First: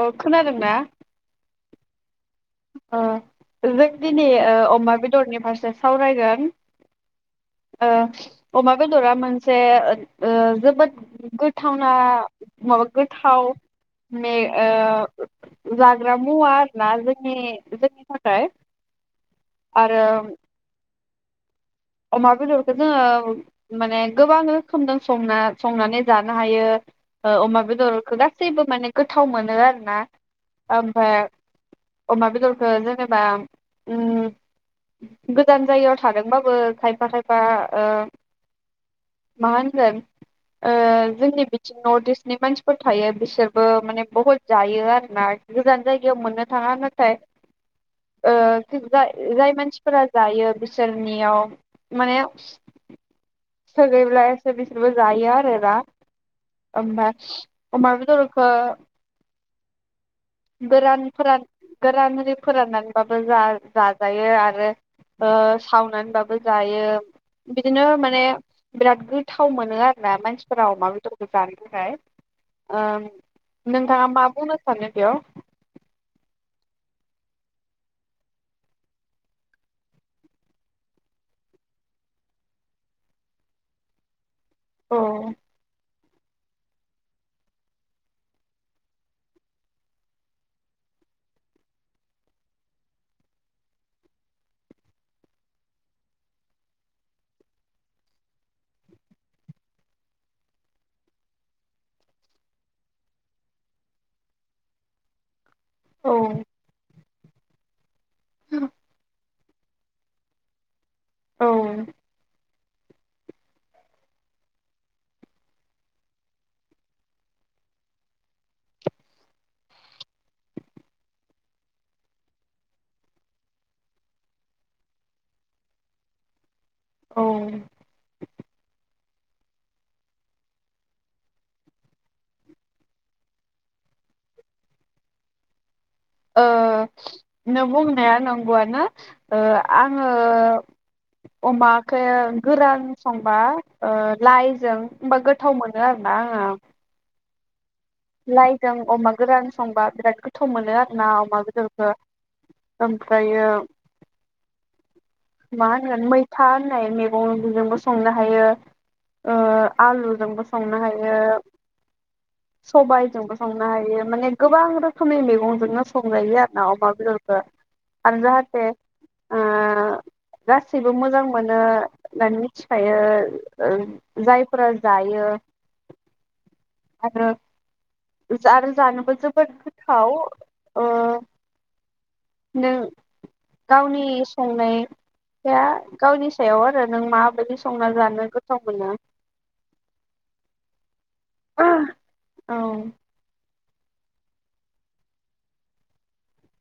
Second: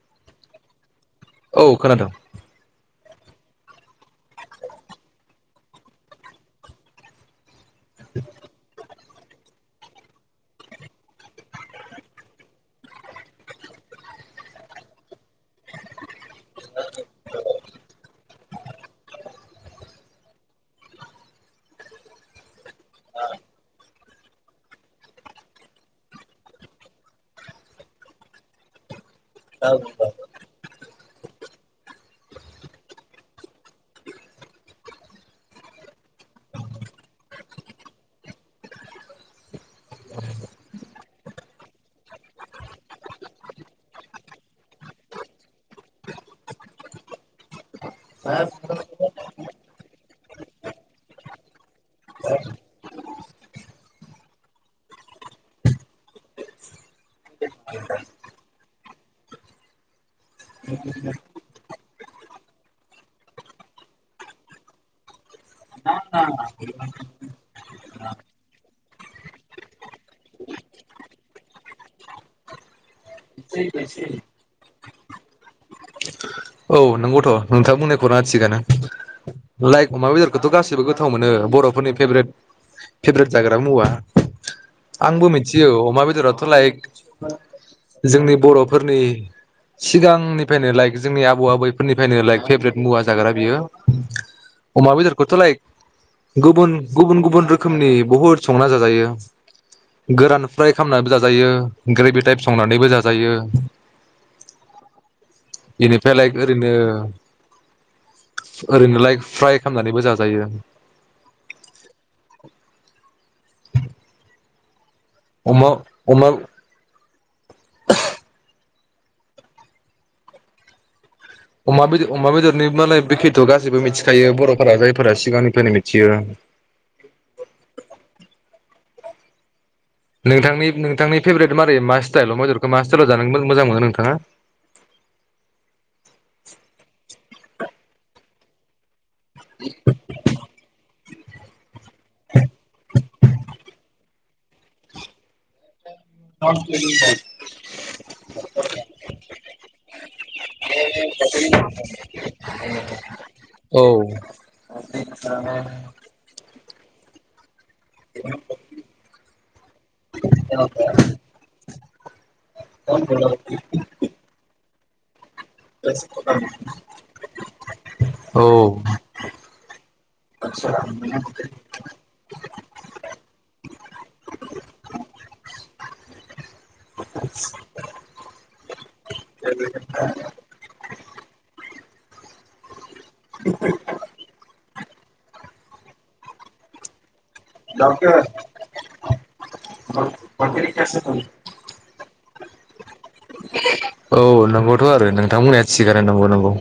औ खोनादोंना? औ खोनादों। ओ जों दिनै अमा बेदरनि फारसे सावरायगोन ओ अमा बेदरा मोनसे जोबोद गोथावना माबा गोथाव मे ओ जाग्रा मुवा आरो ना जों जोंनि थाखाय आरो अमा बेदरखौ जोङो माने गोबां रोखोमजों संना संनानै जानो हायो अमा बेदरखौ गासैबो माने गोथाव मोनो आरोना ओमफ्राय अमा बेदरखौ जेनेबा उम गोजान जायगायाव थादोंबाबो खायफा खायफा ओ मा होनगोन ओ जोंनि बिथिं नर्थ इस्टनि मानसिफोर थायो बिसोरबो माने बहुत जायो आरोना गोजान जायगायाव मोननो थाङा नाथाय ओ जाय मानसिफोरा जायो बिसोरनियाव माने संयोब्ला एसे बिसोरबो जायो आरोना ओमफ्राय अमा बेदरखो गोरान फोरान गोरान ओरि फोराननानैबाबो जा-जाजायो आरो सावनानैबाबो जायो बिदिनो माने बिराद गोथाव मोनो आरोना मानसिफोरा अमा बेदरखौ जानो थाखाय ओ नों दा मा सानगोन [unintelligible] औ नंगौथ' नोंथाङा बुंनायफोरा थिगानानो लाइक अमा बेदरखौथ' गासैबो गोथाव मोनो बर'फोरनि फेभ्रेट फेभ्रेट जाग्रा मुवा औ आंबो मिथियो अमा बे राथ' लाइक जोंनि बर'फोरनि सिगांनिफ्रायनो लाइक जोंनि [unintelligible] [unintelligible] फोरनिफ्रायनो लाइक फेभ्रेट मुवा जाग्रा बियो। अमा बेदरखौथ' लाइक गुबन गुबुन गुबुन रोखोमनि बुहुद संना जाजायो गोरान फ्राय खालामनानैबो जाजायो ग्रेभि टाइप संनानैबो जाजायो। [unintelligible] औ लाइक ओरैनो ओरैनोलाय फ्राय खामनानैबो जाजायो‌। औ अमा अमा अमा बेद अमा बेदरनि मालाय बेखिथ' गासैबो मिथिखायो बर'फोरा जायफोरा सिगांनिफ्रायनो मिथियो। औ नोंथांनि नोंथांनि फेभ्रेट मारै मा स्टाइलाव अमाबेदरखौ मा स्टािइलाव जानो मोजां मोनो नोंथाङा? नों बुंनाया नंगौआनो। ओ आङो अमा खो गोरान संबा ओ लाइजों होनबा गोथाव मोन ओ आरोना आङो। लाइजों अमा गोरान संबा बिराद गोथाव मोनो आरोना अमा बेदरखो। ओमफ्रायो औ मा होनगोन मैथा होननाय मेगंजोंबो सं संनो हायो ओ आलुजोंबो संनो हायो। सबायजोंबो संनो हायो माने गोबां बां रोखोमनि मेगं बनजोंनो संजायो आरो ना अमा बेदरखौ आरो जाहाथे औ आ ओ गासैबो मोजां मोनो होननानै मिथिखायो। ओ जायफोरा जायो आरो [inaudible] [unintelligible] आरो जानोबो जोबोद गोथाव ओ नों गावनि संनाय ख्रैया गावनि सायाव आरो नों मा [unintelligible] [unintelligible] अ औ औ नंगौथ' आरो नोंथां बुंनाया थिगानो नंगौ नंगौ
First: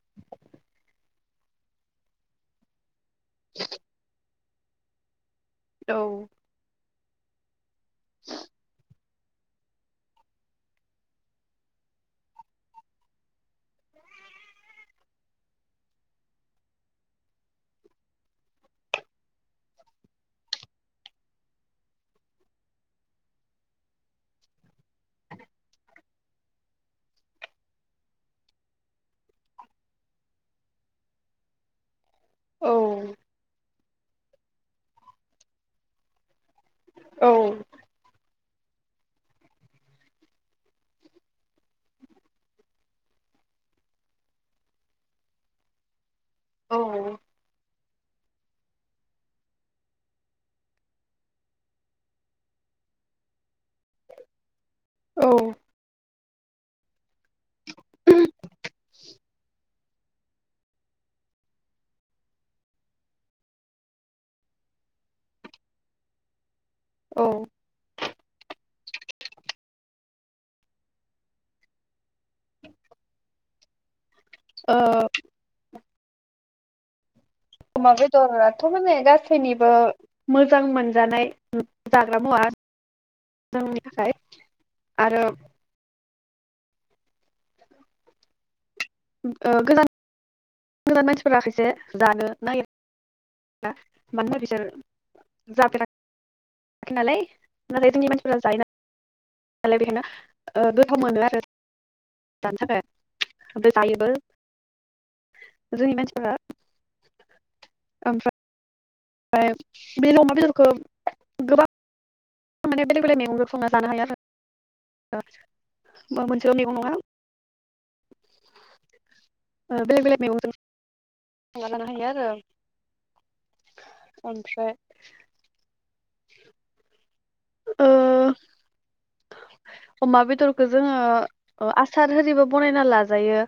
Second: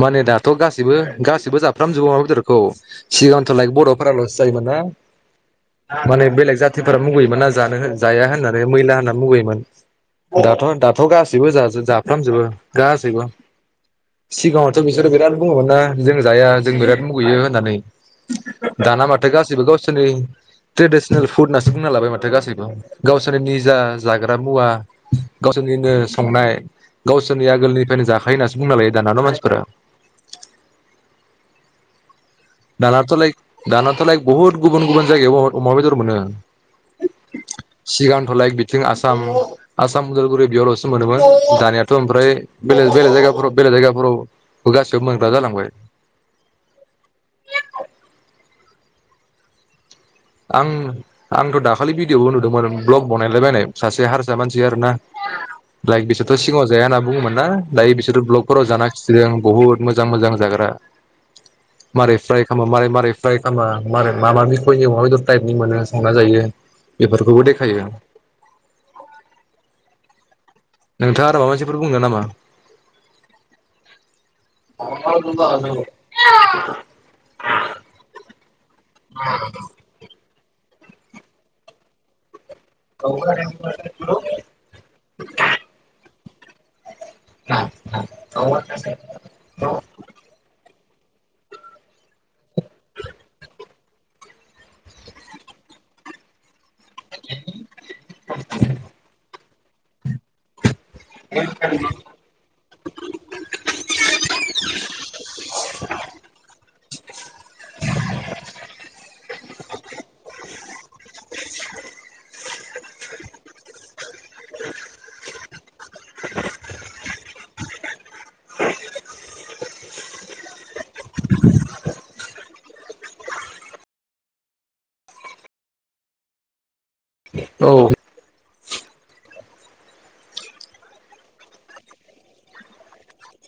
माने दाथ' गासैबो गाैबो जाफ्रामजोबो अमा बेदरखौ। सिगांथ' लाइक बर'फोराल' जायोमोना औ माने बेलेग जा थिफोरा मुगैयोमोन जानो जाया होननानै मैला होनना मुगैयोमोन। दाथ' दाथ' गासैबो जाजोब जाफ्रामजोबो गासैबो सिगाङावथ' बिसोरो बिराद बुङोमोन ना जों जाया जों बिराद मुगैयो होननानै दाना माथो गासैबो गावसोरनि ट्रेडिसनेल फुड होननासो बुंना लाबाय माथो गासैबो गावसोरनि निजा जाग्रा मुवा गावसोरनिनो संनाय गावसोरनि आगोलनिफ्रायनो जाखायो होननासो बुंना लायो दानाथ' मानसिफोरा [inaudible] औ दानाथ लायक दानाथ लायक बहुत गुबुन गुबुन जायगायावबो अमा बेदर मोनो। औ सिगांथ लायक बि थिं आसाम आसाम उदालगुरि बेयावल'सो मोनोमोन दानियाथ' ओमफ्राय बेले बेलेग जायगाफोराव बेलेग जायगाफोराव बो गासैबो मोनग्रा जालांबाय। औ आं आंथ' दाखालि भिडिअ'बो नुदोंमोन ब्लग बनायलायबायनाय सासे हारसा मानसि। आरो ना लाइक [unintelligible] थ' सिगाङाव जाया होनना बुङोमोन ना? दायो बिसोरो ब्लगफोराव जाना खिथिदों बहुद मोजां मोजां जाग्रा मारै फ्राय खामो मारै मारै फ्राय खामबा मारै मा [unintelligible] अमा बेदर टाइपनि मोनो संना जायो। ओ बेफोरखौबो देखायो। नोंथाङा आरो माबा मोनसेफोर बुंनो नामा? [unintelligible] [unintelligible] अमा बेदर थ' माने गासैनिबो मोजां मोनजानाय जाग्रा मुवा। जोंनि थाखाय औ आरो [unintelligible] [unintelligible] [unintelligible] गोदान मानसिफोरा खायसे जानो नागि [unintelligible] मानोना बिसोर जाफेराखै खैनालाय नाथाय जोंनि मानसिया [unintelligible] [unintelligible] बेखौ मोनो आरो जानो थाखाय ओमफ्राय जायोबो। जोंनि मानसिफोरा [inaudible] ओमफ्राय ओमफ्राय बे अमा बेदरखौ गोबां माने बेलेग बेलेग मेगंजों संना जानो हायो ओमोनसेल' मैगं नङा ओं बेलेग बेलेग मेगंजों संना जानो हायो आरो। ओमफ्राय [inaudible] औ ओ अमा बेदरखौ जोङो ओं आसार आरिबो बनायना लाजायो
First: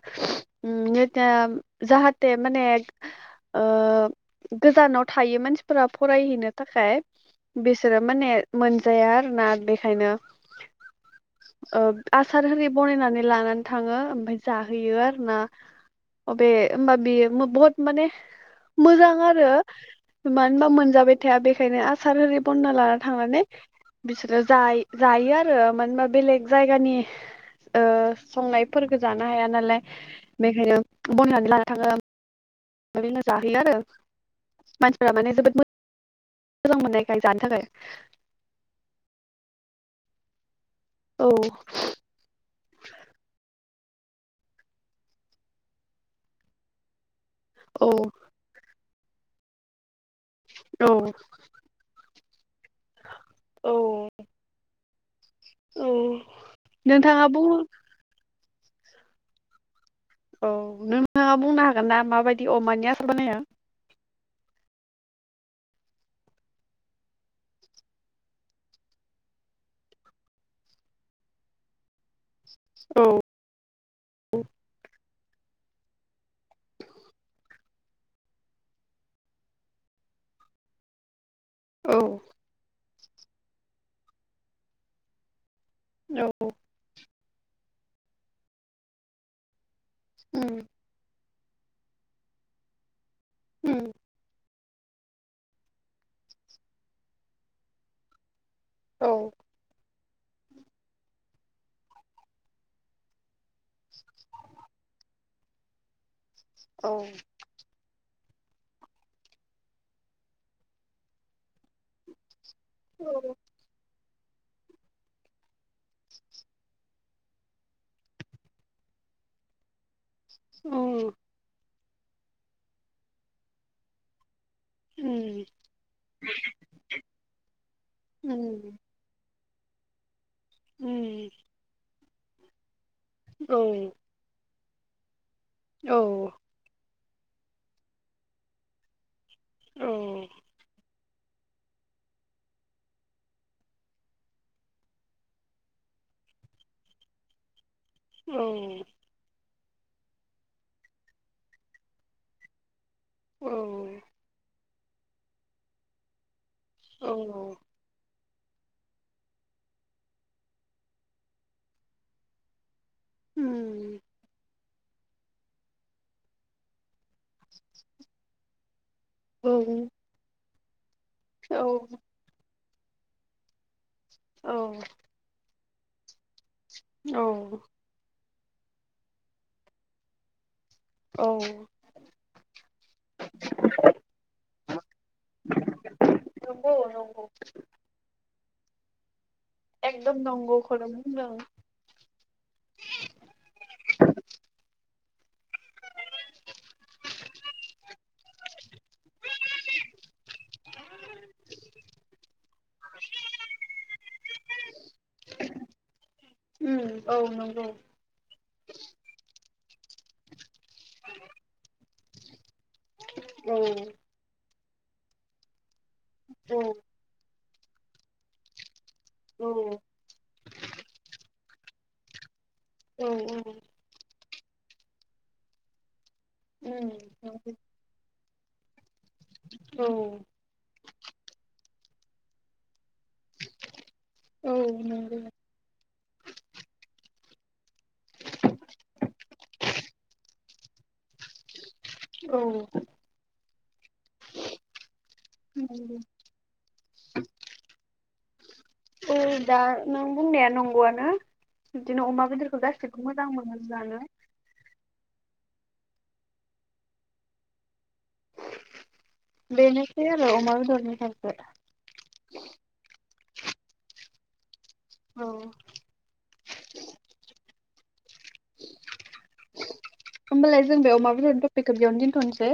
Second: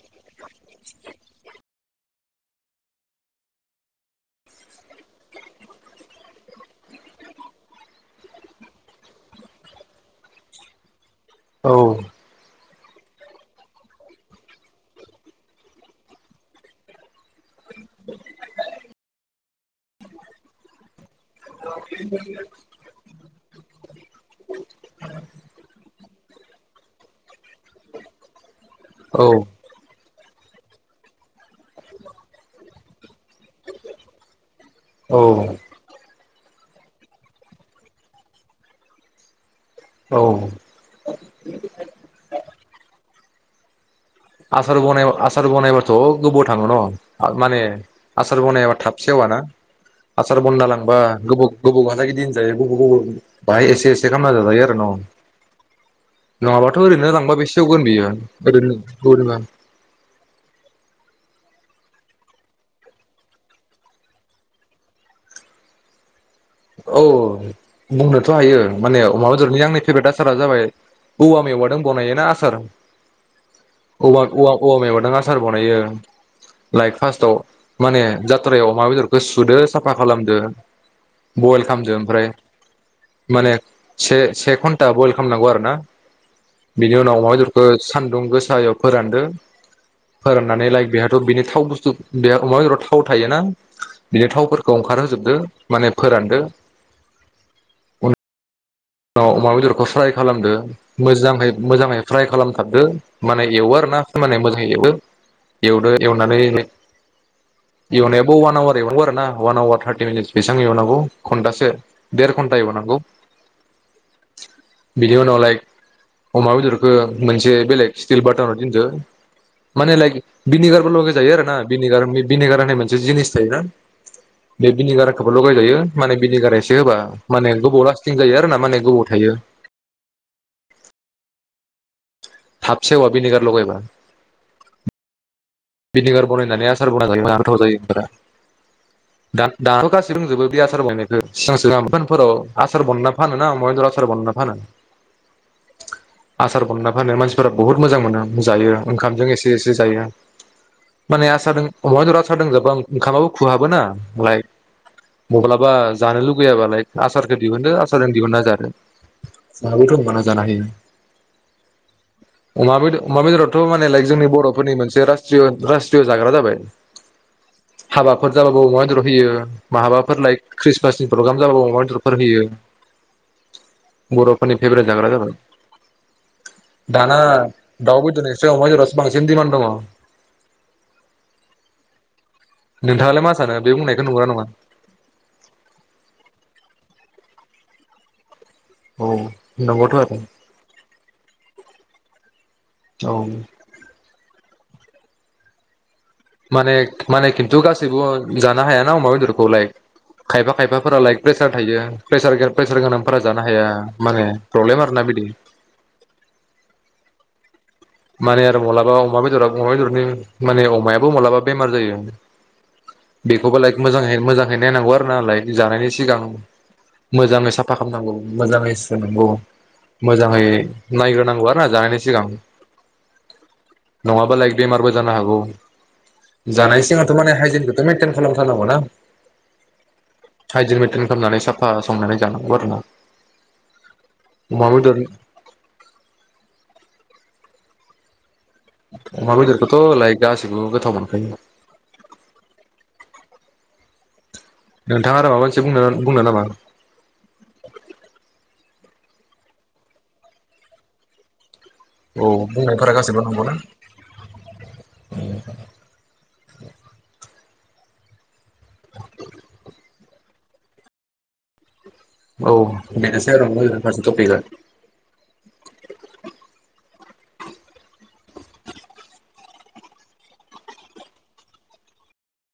ओम जाहाथे माने ओं गोजानाव थायो मानसिफोरा फरायहैनो थाखाय बिसोरो माने मोनजाया आरोना बेखायनो। औ ओं आसार आरि बनायनानै लानानै थाङो ओमफ्राय जाहोयो आरोना बे होमबा बेयो बहुत माने मोजां आरो मानो होनबा मोनजाबाय थाया बेखायनो आसार आरि बनायना लाना थांनानै बिसोरो जायो। जायो आरो मानोबा बेलेग जायगानि ओं संनायफोरफोरखौ औ औ जानो हाया नालाय बेखायनो बनायनै लाना थाङो। आरैनो जाहैयो आरो मानसिफोरा माने जोबोद मोजां मोननायखाय जानो थाखाय औ। आसार बनायबा आसार बनायबाथ' गोबाव थाङो न'? माने औ आसार बनायाबा थाब सेवाना? हासार बनायना लांबा औ गोबाव गोबाव लागे दिन बेयो गोबाव गोबाव बाहाय एसे एसे खालामना जाजायो आरो न'? औ नङाबाथ' ओरैनो नोंथाङा लांबा बे बुं सेवगोन बियो। [unintelligible] [unintelligible] औ नोंथाङा बुंनो हागोन ना माबायदि अमानि आसार बानायो? औ बुंनोथ' हायो माने अमा बेदरनि आंनि फेभरेट आसारा जाबाय औवा मेवा दों बनायो ना आस सार औ औवा औवा औवा मेवायदों आस आसार बानायो लाइक फास्टाव माने जात्रायाव अमा बेदरखौ सुदो साफा खालामदो। बइल खामदो औ ओमफ्राय। माने से-से घन्टा बयल खालामनांगौ आरो ना। औ बिनि उनाव आम बे खौ सान्दुं गोसायाव फोरानदो। उम फोरोंनानै लाइक बेहाथ' बिनो थाव बुस्थु बेया आमा बेदराव थाव थोना उम बिनि थाव फोर अंखारहोजोबदो माने फोरानदो उन औ अमा बेदरखौ फ्राय खालामदो मोजांङै मोजांङै फ्राय हाबदो माने एवो आरोना माने मोजांङै एवो एवदो एव औ [unintelligible] एवनायाबो वान आवार एव आरोना वान आवार थारटि मिनिट बेसां एवनांगौ खनबासो देर खन्टा एव नांगौ। औ बिनि उनाव लाइक अमा बेदरखौ मोनसे बेलेग स्टिल बाटनाव दोनदो माने लाइक बिनिगारबो उम ल'गाय जायो आरोना। बिनेगार उम बिनेगार होननाय मोनसे जिनिस थायोना बे बिनिगाराखोबो उम ल'गायजायो माने बिनिगार एसे होबा माने गोबाव लास्टिं जायो आरो ना उम ओमफायो उम थाब सेवा बिनिगार लगैबा‌ औ औ बिनेगार बनायनानै आसार बना [unintelligible] गोथाव जायो। दा-दा औ गासै दंजोबो बि आसार बनाय ओ सिगां सिगां बनफोराव आसार बनना फानो ना आमाबेदर आसार बनना फानो आसार बनना फानो मानसिफोरा बुहुत मोजां मोन औ जायो ओंखामजों एसे देसे जायो। माने आसा दं अमा बेदर लोंजोबो ओंखामाबो औ खुहाबोना लाइ मबलाबा जानो फैयाबालाय औ आसारखौ दिहुनदो आसारजों दिहुना जादो [unintelligible] जानो हयो अमा अमा उम बेदरावथ मानेलाय जोंनि बर' फोरनि मोनसे राज रासट्रिय जाग्रा जाबाय हाबाफोर जाबाबो अम बेदर होयो औ माबाफोर लाय ख्रि प्रग्राम औ जाबाबो अमा बेदरफोर होयो। बर' औ फोरनि फेभरेट जाग्रा जाबाय दा ना दाव बे सो बांसिन दिमान दंङ। औ नोंथाङालाय मा सानो बे बुंनायखौ नंगौ ना नङा? नंगौ नंगौ औ नंगौथ' एकदम आरो नंगौ खौ नो बुंदों। औ माने माने खिन्थु गासैबो जानो हायाना अमा बेदरखौ लाइक खायफा खायफाफोरा लाइक प्रेसार थायो प्रेसार प्रेसार गोनांफोरा जानो हाया माने प्रब्लेम आरोना बिदि उम औ नंगौ। माने आरो मालाबा अमा बेदर अमा बेदरनि माने अमायाबो मालाबा बेमार जायो। औ बेखौबो लायक मोजाङैनो मोजां ओंखायनो नांगौ आरो ना लायदि जानायनिस सिगां औ मोजाङै साब मफाहामनांगौ मोजाङैस नंगौ औ मोजाङै नायग्रोनांगौ आ आ जानायनि सिगां औ औ नङाबा लायक बेमारबो जानो हागौ। जानाय सिङावथ माने नंगौ हाइजेनखौथ मेनटेन खालाम थारनांगौ ना? औ हाइजेन मेनटेन खामनानै साब अ संनानै जानांगौ आरो ना? औ अमा बेदर नंगो [unintelligible] लगोथाव मोनखायो। औ नोंथाङा आरो माबा मोनसे बुंनो बुंनो नामा? औ दा नों बुंनाया नंगौआनो। बिदिनो औ अमा बेदरखौ बुंनायफोरा गासिखौबो गासैबो मोजां नंगौना मोनो जानो। [inaudible] बेनोसै आ औ अमा बेदरनि फारसे औ बेनोस [unintelligible] औ होमबालाय जों बे अमा बेदरनि टपिकखौ बेयावनो दोनथ'नोसै?